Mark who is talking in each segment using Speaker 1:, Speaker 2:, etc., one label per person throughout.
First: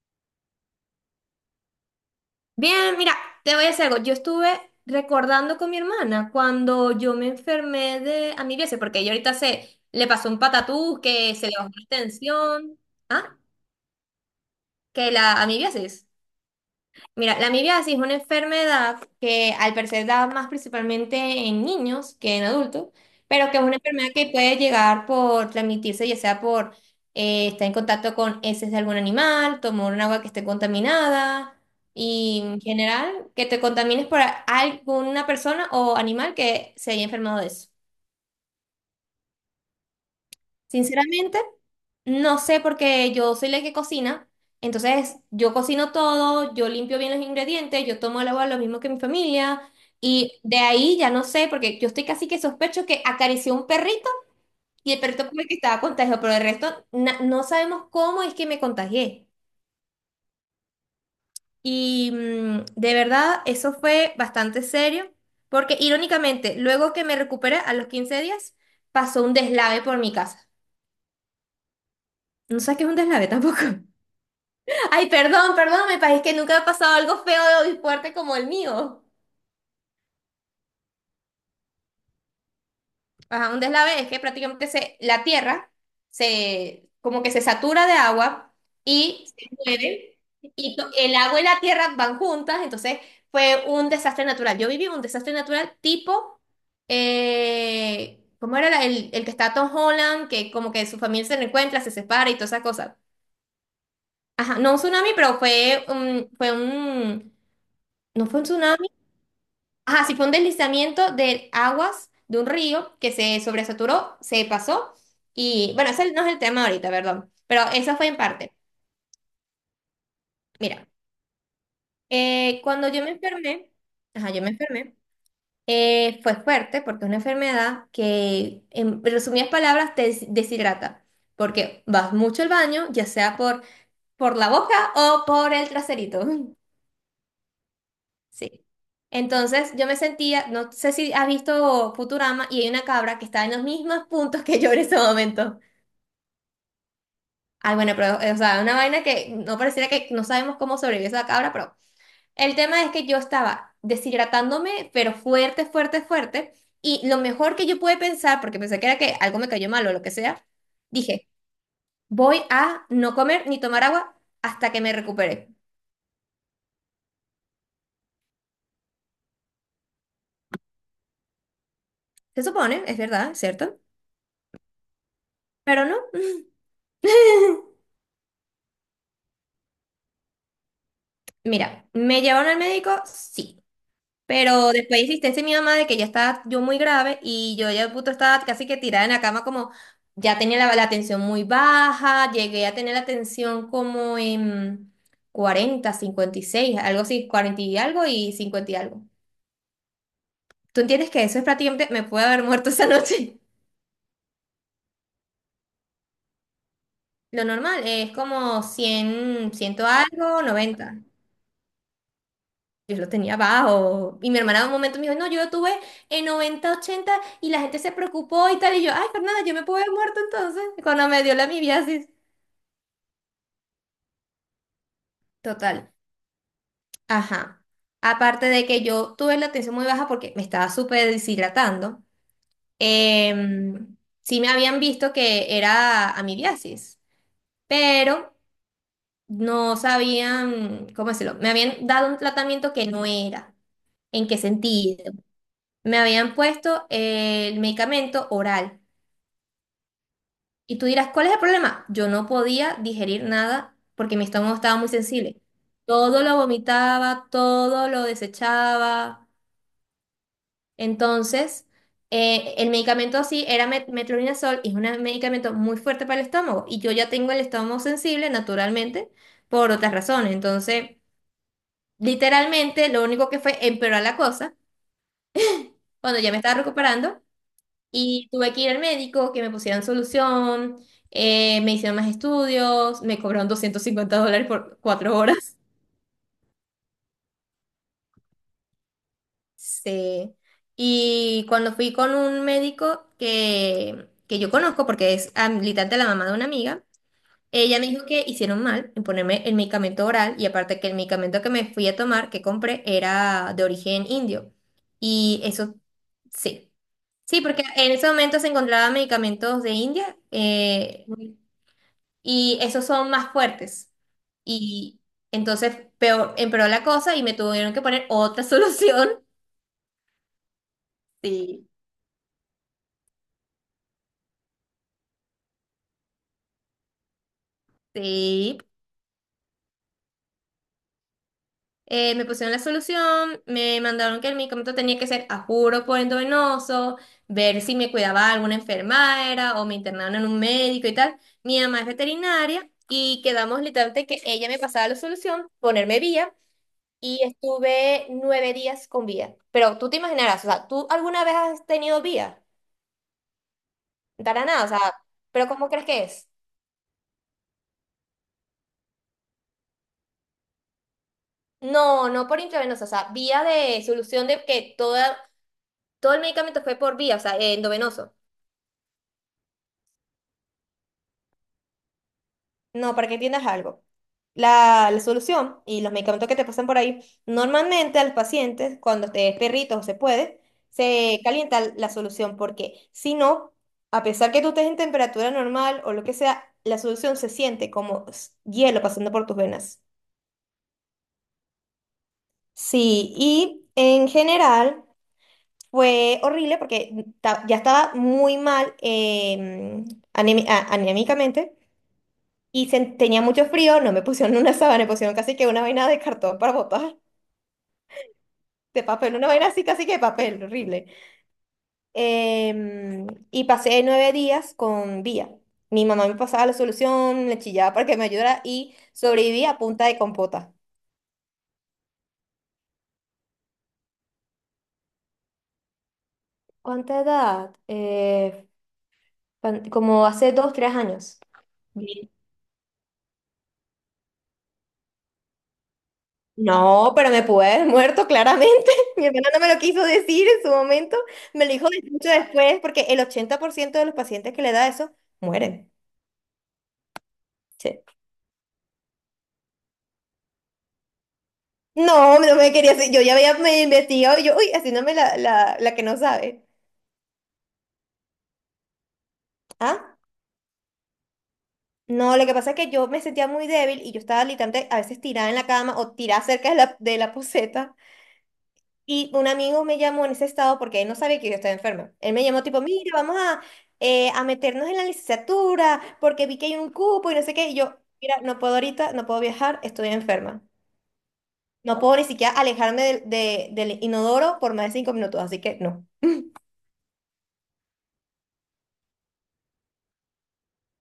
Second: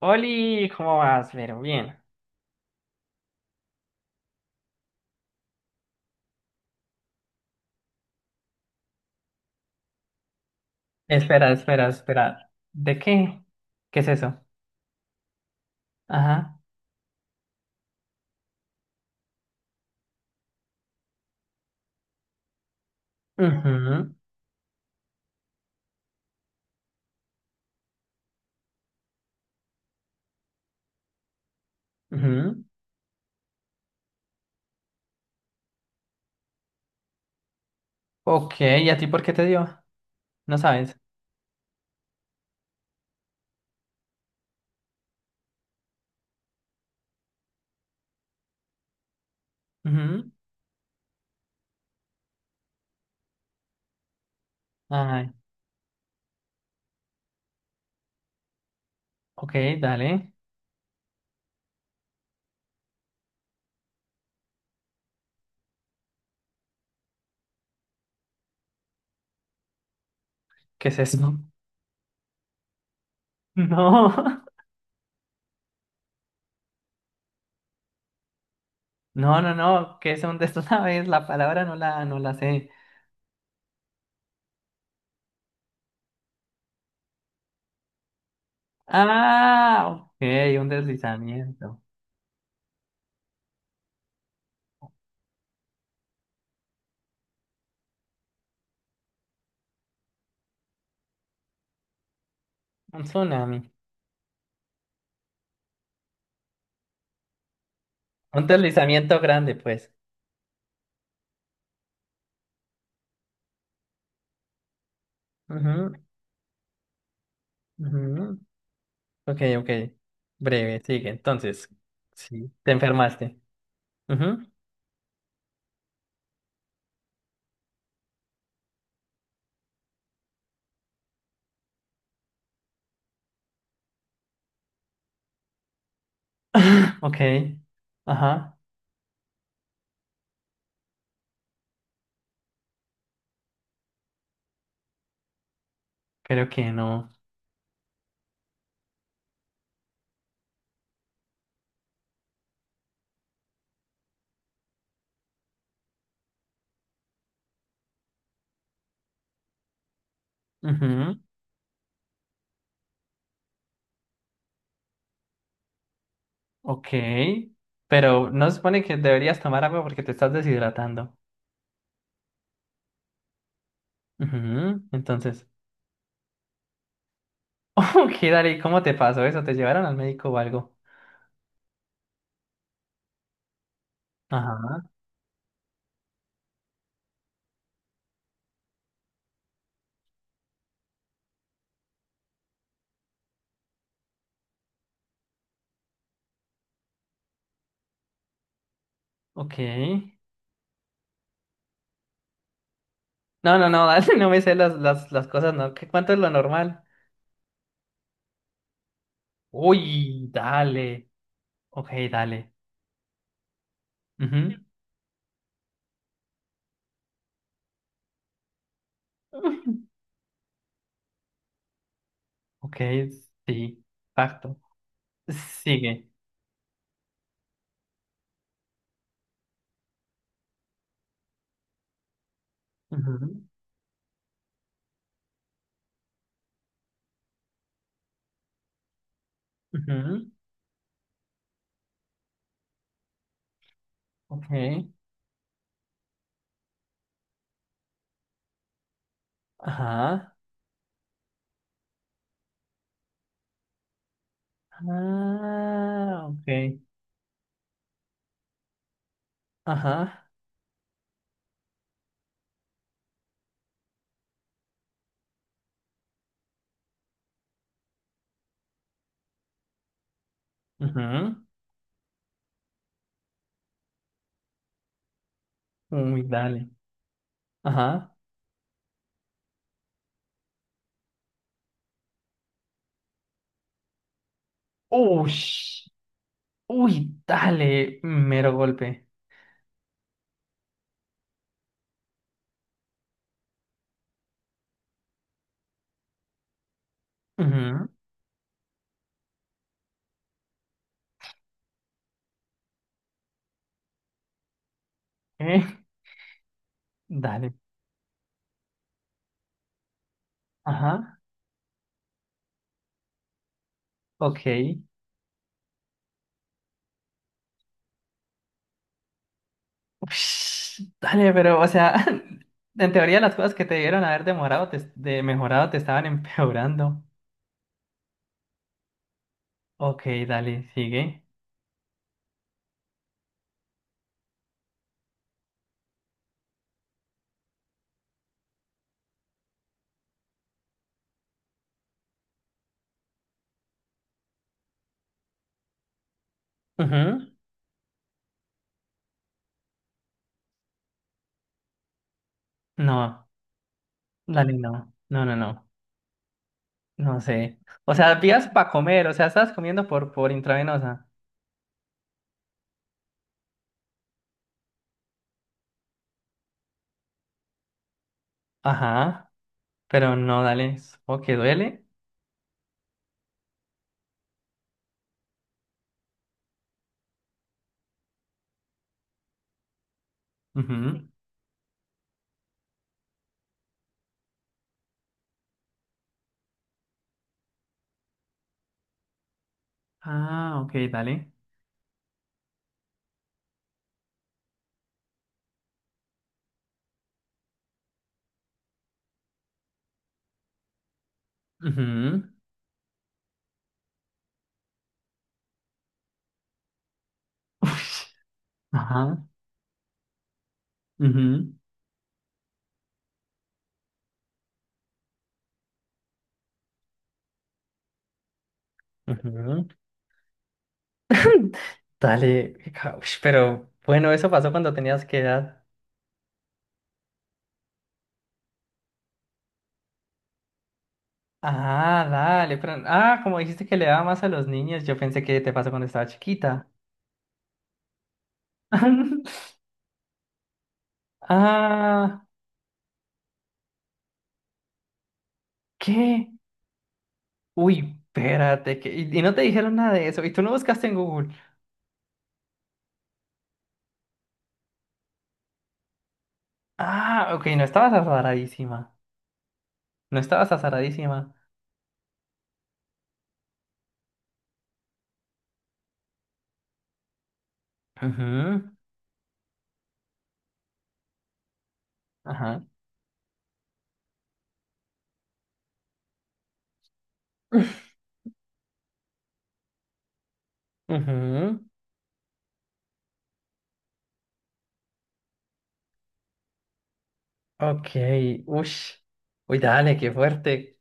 Speaker 1: Oli, ¿cómo vas? Pero bien.
Speaker 2: Bien, mira, te voy a decir algo. Yo estuve recordando con mi hermana cuando yo me enfermé de amibiasis, porque ella ahorita se le pasó un patatús, que se
Speaker 1: Espera,
Speaker 2: le bajó la
Speaker 1: espera, espera.
Speaker 2: tensión.
Speaker 1: ¿De
Speaker 2: Ah,
Speaker 1: qué? ¿Qué es eso?
Speaker 2: que la amibiasis.
Speaker 1: Ajá.
Speaker 2: Mira, la amibiasis es una enfermedad que al parecer da más principalmente en niños que en adultos, pero que es una enfermedad
Speaker 1: Ujú,
Speaker 2: que puede llegar por transmitirse, ya sea por estar en contacto con heces de algún animal, tomar un agua que esté contaminada y en
Speaker 1: ujú.
Speaker 2: general que te contamines por alguna persona o animal que se haya enfermado de eso.
Speaker 1: Ok, ¿y a ti por qué te dio? No sabes.
Speaker 2: Sinceramente, no sé porque yo soy la que cocina, entonces yo cocino todo, yo limpio bien los ingredientes, yo tomo el agua lo mismo que mi familia
Speaker 1: Ujú.
Speaker 2: y de ahí ya no sé porque yo estoy casi que sospecho que acarició un perrito y el perrito
Speaker 1: Ay,
Speaker 2: fue el que estaba contagiado, pero el resto no sabemos cómo es que me contagié.
Speaker 1: ok, dale.
Speaker 2: Y de verdad eso fue bastante serio porque irónicamente luego que me recuperé a los 15 días pasó un deslave por mi casa.
Speaker 1: ¿Qué es eso?
Speaker 2: No sabes qué es un deslave tampoco.
Speaker 1: No,
Speaker 2: Ay, perdón, perdón, me parece que nunca ha pasado algo feo y fuerte como el mío.
Speaker 1: no, no, no. ¿Qué es un des- sabes? La palabra no la sé.
Speaker 2: Ajá, un deslave es que prácticamente la tierra como que se satura de agua y se
Speaker 1: Ah, ok,
Speaker 2: mueve,
Speaker 1: un
Speaker 2: y el agua y la
Speaker 1: deslizamiento.
Speaker 2: tierra van juntas, entonces fue un desastre natural. Yo viví un desastre natural tipo, ¿cómo era el que está Tom Holland, que como que su familia se reencuentra, se separa y todas esas cosas?
Speaker 1: Un tsunami.
Speaker 2: Ajá, no un tsunami, pero no fue un
Speaker 1: Un
Speaker 2: tsunami.
Speaker 1: deslizamiento grande, pues.
Speaker 2: Ajá, sí fue un deslizamiento de aguas de un río que se sobresaturó, se pasó y bueno,
Speaker 1: Ujú,
Speaker 2: ese no es el tema ahorita, perdón, pero eso fue en
Speaker 1: ujú.
Speaker 2: parte.
Speaker 1: Ok, ok. Breve,
Speaker 2: Mira,
Speaker 1: sigue. Entonces, sí, te
Speaker 2: cuando yo me
Speaker 1: enfermaste.
Speaker 2: enfermé, ajá,
Speaker 1: Ujú.
Speaker 2: yo me enfermé, fue fuerte porque es una enfermedad que, en resumidas palabras, te deshidrata, porque vas mucho al baño, ya sea por la boca o por el traserito.
Speaker 1: Ok. Ajá.
Speaker 2: Sí. Entonces yo me sentía, no sé si has visto Futurama y hay una cabra que está en los mismos puntos que yo en ese momento.
Speaker 1: Creo que no.
Speaker 2: Ay, bueno, pero, o sea, una vaina que no pareciera que no sabemos cómo sobrevivió esa cabra, pero el tema es que yo estaba deshidratándome, pero fuerte, fuerte, fuerte. Y lo mejor que yo pude pensar, porque pensé que era que algo me cayó mal o lo que sea,
Speaker 1: Ujú.
Speaker 2: dije, voy a no comer ni tomar agua hasta que me recupere.
Speaker 1: Ok. Pero no se supone que deberías tomar agua porque te estás deshidratando.
Speaker 2: Se supone, es verdad, ¿cierto?
Speaker 1: Ujú. Entonces,
Speaker 2: Pero no.
Speaker 1: ok, dale, ¿cómo te pasó eso? ¿Te llevaron al médico o algo?
Speaker 2: Mira, ¿me llevaron al médico? Sí. Pero
Speaker 1: Ajá.
Speaker 2: después insistí mi mamá de que ya estaba yo muy grave y yo ya puto estaba casi que tirada en la cama como ya tenía la tensión muy baja, llegué a tener la tensión como en 40, 56, algo así, 40 y algo y 50 y algo.
Speaker 1: Ok.
Speaker 2: ¿Tú entiendes que eso es prácticamente, me puede haber muerto esa noche?
Speaker 1: No, no, no, dale, no me sé las cosas, ¿no? ¿Qué, cuánto es lo normal?
Speaker 2: Lo normal es como 100, 100
Speaker 1: Uy,
Speaker 2: algo, 90.
Speaker 1: dale. Ok, dale.
Speaker 2: Yo lo tenía bajo. Y mi
Speaker 1: Ujú.
Speaker 2: hermana en un momento me dijo, no, yo lo tuve en 90/80 y la gente se preocupó y tal. Y yo, ay, Fernanda, yo me pude haber muerto entonces cuando me dio la amibiasis.
Speaker 1: Ok, sí, exacto.
Speaker 2: Total.
Speaker 1: Sigue.
Speaker 2: Ajá. Aparte de que yo tuve la tensión muy baja porque me estaba súper deshidratando,
Speaker 1: Ujú,
Speaker 2: sí me habían visto que era amibiasis, pero no
Speaker 1: ujú,
Speaker 2: sabían, ¿cómo decirlo? Me habían dado un tratamiento que no era. ¿En qué
Speaker 1: Ok,
Speaker 2: sentido? Me habían puesto el medicamento oral.
Speaker 1: ajá.
Speaker 2: Y tú dirás, ¿cuál es el problema? Yo no podía digerir nada porque mi estómago estaba muy sensible. Todo
Speaker 1: Ah,
Speaker 2: lo
Speaker 1: ok,
Speaker 2: vomitaba, todo lo desechaba.
Speaker 1: ajá.
Speaker 2: Entonces, el medicamento así era metronidazol y es un medicamento muy fuerte para el estómago. Y yo ya tengo el estómago sensible naturalmente por otras razones. Entonces, literalmente, lo único que fue empeorar la cosa
Speaker 1: Ujú,
Speaker 2: cuando
Speaker 1: uy,
Speaker 2: ya me estaba
Speaker 1: dale.
Speaker 2: recuperando.
Speaker 1: Ajá.
Speaker 2: Y tuve que ir al médico, que me pusieran solución, me hicieron más estudios, me cobraron $250 por 4 horas.
Speaker 1: Ush, uy, dale. Mero golpe.
Speaker 2: Sí. Y cuando fui con un médico que yo conozco, porque es habilitante de la mamá de una amiga, ella me
Speaker 1: Ujú,
Speaker 2: dijo que hicieron mal en ponerme el medicamento oral y aparte que el medicamento que me fui a tomar, que compré, era de origen indio. Y
Speaker 1: eh,
Speaker 2: eso, sí. Sí,
Speaker 1: dale.
Speaker 2: porque en ese momento se encontraban medicamentos de India.
Speaker 1: Ajá.
Speaker 2: Y esos son más fuertes.
Speaker 1: Ok.
Speaker 2: Y entonces peor, empeoró la cosa y me tuvieron que poner otra solución.
Speaker 1: Ush, dale, pero, o
Speaker 2: Sí,
Speaker 1: sea, en teoría las cosas que te dieron haber demorado, de mejorado, te estaban empeorando.
Speaker 2: sí.
Speaker 1: Ok, dale, sigue.
Speaker 2: Me pusieron la solución, me mandaron que el medicamento tenía que ser a juro por endovenoso, ver si me cuidaba alguna enfermera o me internaron en un médico y tal. Mi mamá es veterinaria y quedamos literalmente que ella me pasaba la solución, ponerme vía y
Speaker 1: Ujú.
Speaker 2: estuve 9 días con vía. Pero tú te imaginarás, o sea, ¿tú alguna vez has tenido vía?
Speaker 1: No,
Speaker 2: Para
Speaker 1: dale,
Speaker 2: nada, o sea,
Speaker 1: no. No, no,
Speaker 2: pero ¿cómo
Speaker 1: no.
Speaker 2: crees que es?
Speaker 1: No sé. O sea, vías para comer, o sea, estabas comiendo por intravenosa.
Speaker 2: No, no por intravenosa, o sea, vía de solución de que todo el medicamento fue por vía, o sea, endovenoso.
Speaker 1: Ajá, pero no, dale. O que duele.
Speaker 2: No, para que entiendas algo. La solución y los medicamentos que te pasan por ahí, normalmente al paciente, cuando te es perrito o se puede,
Speaker 1: Ujú.
Speaker 2: se calienta la solución, porque si no, a pesar que tú estés en temperatura normal o lo que sea, la solución se siente como hielo pasando por tus venas.
Speaker 1: Ah, ok, dale.
Speaker 2: Sí, y en general. Fue horrible porque ya estaba muy mal anímicamente
Speaker 1: Ujú.
Speaker 2: y tenía mucho frío, no me pusieron una sábana, me pusieron casi que una vaina de cartón para botar,
Speaker 1: Ush.
Speaker 2: de papel,
Speaker 1: Ajá.
Speaker 2: una vaina así casi que de papel, horrible.
Speaker 1: Ujú.
Speaker 2: Y pasé 9 días con vía. Mi mamá me pasaba la solución, le chillaba para que me ayudara y sobreviví a
Speaker 1: Ujú.
Speaker 2: punta de compota.
Speaker 1: Dale, ush, pero bueno, eso pasó cuando tenías qué edad.
Speaker 2: ¿Cuánta edad? Como hace 2, 3 años.
Speaker 1: Ah, dale, pero ah, como dijiste que le daba más a los niños, yo pensé que te pasó cuando estaba chiquita.
Speaker 2: No, pero me pude haber muerto claramente. Mi hermana no me lo quiso decir en su momento. Me lo dijo mucho
Speaker 1: Ah,
Speaker 2: después porque el 80% de los pacientes que le da eso mueren.
Speaker 1: ¿qué?
Speaker 2: Sí.
Speaker 1: Uy, espérate, que y no te dijeron nada de eso, y tú no buscaste en Google.
Speaker 2: No, no me quería hacer. Yo ya había me investigado y yo, uy, haciéndome la que no sabe.
Speaker 1: Ah, ok, no estabas azaradísima.
Speaker 2: ¿Ah?
Speaker 1: No estabas azaradísima.
Speaker 2: No, lo que pasa es que yo me sentía muy débil y yo estaba literalmente a veces tirada en la cama o tirada cerca de la, poceta.
Speaker 1: Ujú,
Speaker 2: Y un amigo me llamó en ese estado porque él no sabía que yo estaba enferma. Él me llamó tipo,
Speaker 1: ajá.
Speaker 2: mira, vamos a meternos en la licenciatura porque vi que hay un cupo y no sé qué. Y yo, mira, no puedo ahorita, no puedo viajar, estoy enferma.
Speaker 1: Ujú,
Speaker 2: No puedo ni siquiera alejarme del inodoro por más de 5 minutos, así que no.
Speaker 1: ok, ush. Uy, dale, qué fuerte.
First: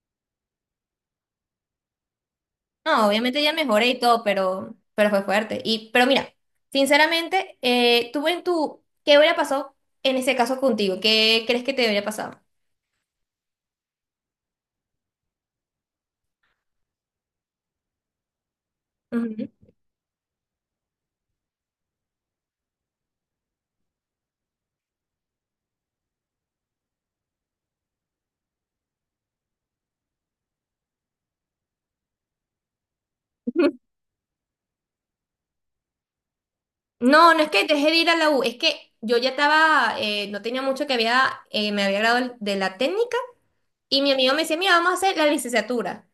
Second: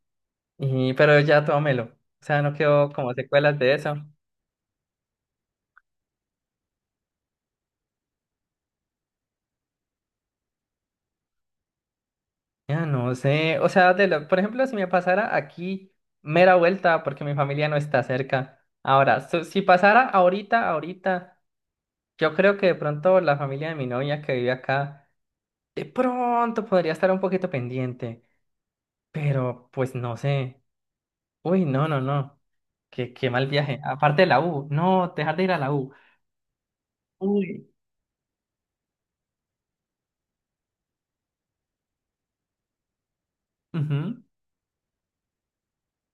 Speaker 1: Y, pero ya tómelo. O sea, no quedó
Speaker 2: No,
Speaker 1: como
Speaker 2: obviamente ya
Speaker 1: secuelas de
Speaker 2: mejoré
Speaker 1: eso.
Speaker 2: y todo, pero fue fuerte. Y, pero mira, sinceramente, tú ¿qué hubiera pasado en ese caso contigo? ¿Qué crees que te hubiera pasado?
Speaker 1: Ya no sé. O sea, por ejemplo, si me pasara aquí, mera vuelta, porque mi familia no está cerca. Ahora,
Speaker 2: Ujú.
Speaker 1: si pasara ahorita, ahorita, yo creo que de pronto la familia de mi novia que vive acá. De pronto podría estar un poquito pendiente, pero pues no sé. Uy, no, no, no. Qué, qué mal viaje. Aparte de la U. No, dejar de ir a la U.
Speaker 2: No, no es que
Speaker 1: Uy.
Speaker 2: dejé de ir a la U, es que yo ya estaba, no tenía mucho que había, me había graduado de la técnica y mi
Speaker 1: Ujú,
Speaker 2: amigo me decía, mira, vamos a hacer la licenciatura.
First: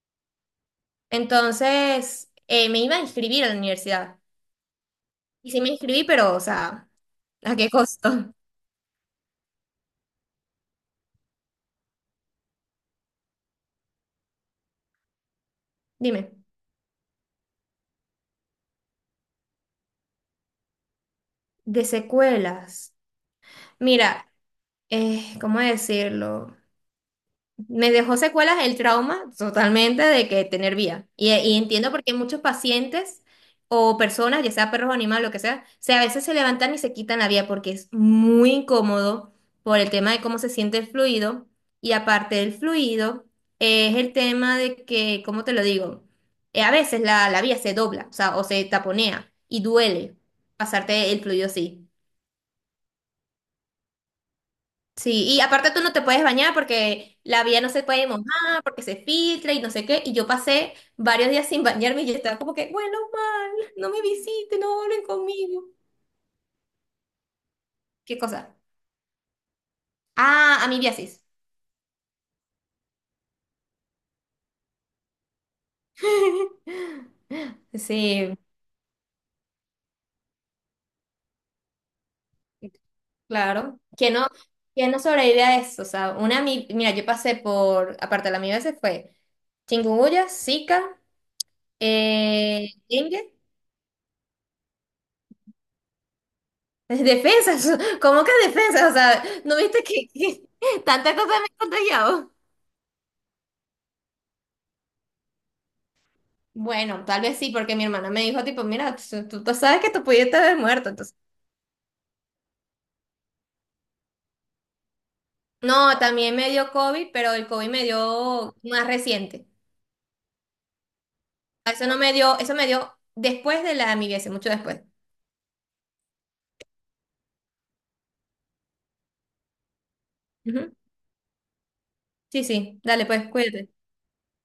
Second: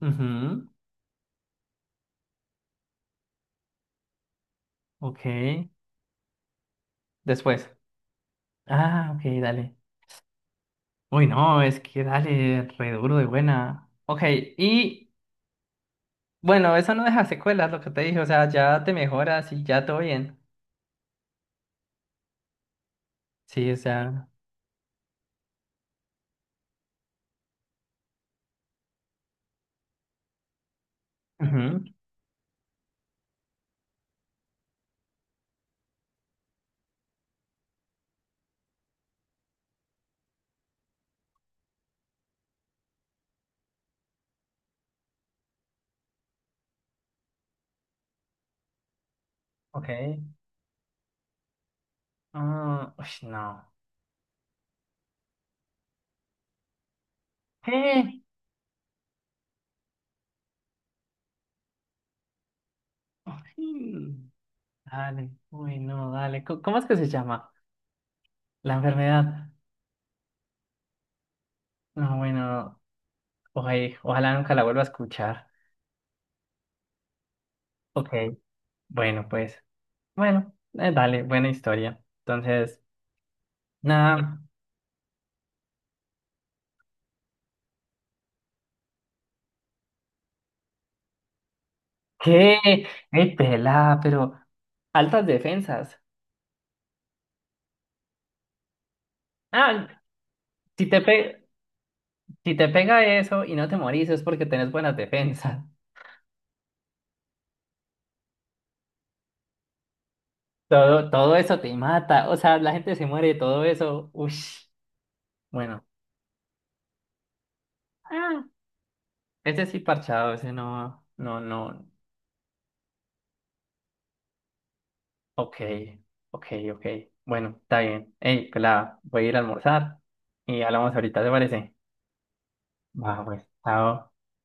Speaker 1: ujú,
Speaker 2: Entonces, me iba a inscribir a la universidad.
Speaker 1: ok.
Speaker 2: Y sí me inscribí, pero, o sea, ¿a qué
Speaker 1: Después.
Speaker 2: costo?
Speaker 1: Ah, ok, dale. Uy, no, es que dale, re duro de buena. Ok, y
Speaker 2: Dime.
Speaker 1: bueno, eso no deja secuelas, lo que te dije. O sea, ya te mejoras y ya todo bien.
Speaker 2: De secuelas.
Speaker 1: Sí, o sea.
Speaker 2: Mira, ¿cómo decirlo? Me dejó secuelas el trauma totalmente de que tener vía. Y
Speaker 1: Ujú,
Speaker 2: entiendo porque muchos pacientes o personas, ya sea perros o animales, lo que sea, a veces se levantan y se quitan la vía porque es muy incómodo por el tema de cómo se siente el fluido. Y aparte del fluido, es el tema de que, ¿cómo te lo digo? A veces la vía se dobla, o sea, o se taponea y
Speaker 1: ok.
Speaker 2: duele pasarte el fluido así.
Speaker 1: Ah, uy, no.
Speaker 2: Sí, y aparte tú no te puedes bañar porque la vía no se puede
Speaker 1: ¿Qué?
Speaker 2: mojar, porque se filtra y no sé qué. Y yo pasé varios días sin bañarme y yo estaba como que, bueno, mal, no me visiten, no hablen
Speaker 1: Dale,
Speaker 2: conmigo.
Speaker 1: uy, no, dale. ¿Cómo es que se llama?
Speaker 2: ¿Qué cosa?
Speaker 1: La enfermedad.
Speaker 2: Ah, amibiasis.
Speaker 1: No, bueno, oye, ojalá nunca la vuelva a escuchar. Ok,
Speaker 2: Sí,
Speaker 1: bueno, pues, bueno, dale, buena historia. Entonces,
Speaker 2: claro.
Speaker 1: nada,
Speaker 2: Quién no sobrevive a eso? O sea, una mira, yo aparte de la amibiasis fue chikungunya, Zika,
Speaker 1: ¿qué?
Speaker 2: dengue.
Speaker 1: Ey, pelá, pero altas defensas.
Speaker 2: Defensas, ¿cómo que defensas? O sea, ¿no viste
Speaker 1: Ah,
Speaker 2: que, que
Speaker 1: si te
Speaker 2: tantas cosas
Speaker 1: pe-
Speaker 2: me he contagiado?
Speaker 1: si te pega eso y no te morís es porque tenés buenas defensas.
Speaker 2: Bueno, tal vez sí, porque mi hermana me dijo, tipo, mira, tú sabes que tú pudiste haber muerto,
Speaker 1: Todo,
Speaker 2: entonces.
Speaker 1: todo eso te mata, o sea, la gente se muere de todo eso. Ush, bueno.
Speaker 2: No, también me dio COVID, pero el COVID me
Speaker 1: Ah,
Speaker 2: dio más reciente.
Speaker 1: ese sí parchado, ese no, no, no.
Speaker 2: Eso no me dio, eso me dio después de la amigáis, mucho después.
Speaker 1: Ok, ok, ok. Bueno, está bien. Hey, pues la voy a ir a almorzar y
Speaker 2: Ujú.
Speaker 1: hablamos ahorita, ¿te parece?
Speaker 2: Sí, sí, dale,
Speaker 1: Va,
Speaker 2: pues,
Speaker 1: pues,
Speaker 2: cuídate.
Speaker 1: chao.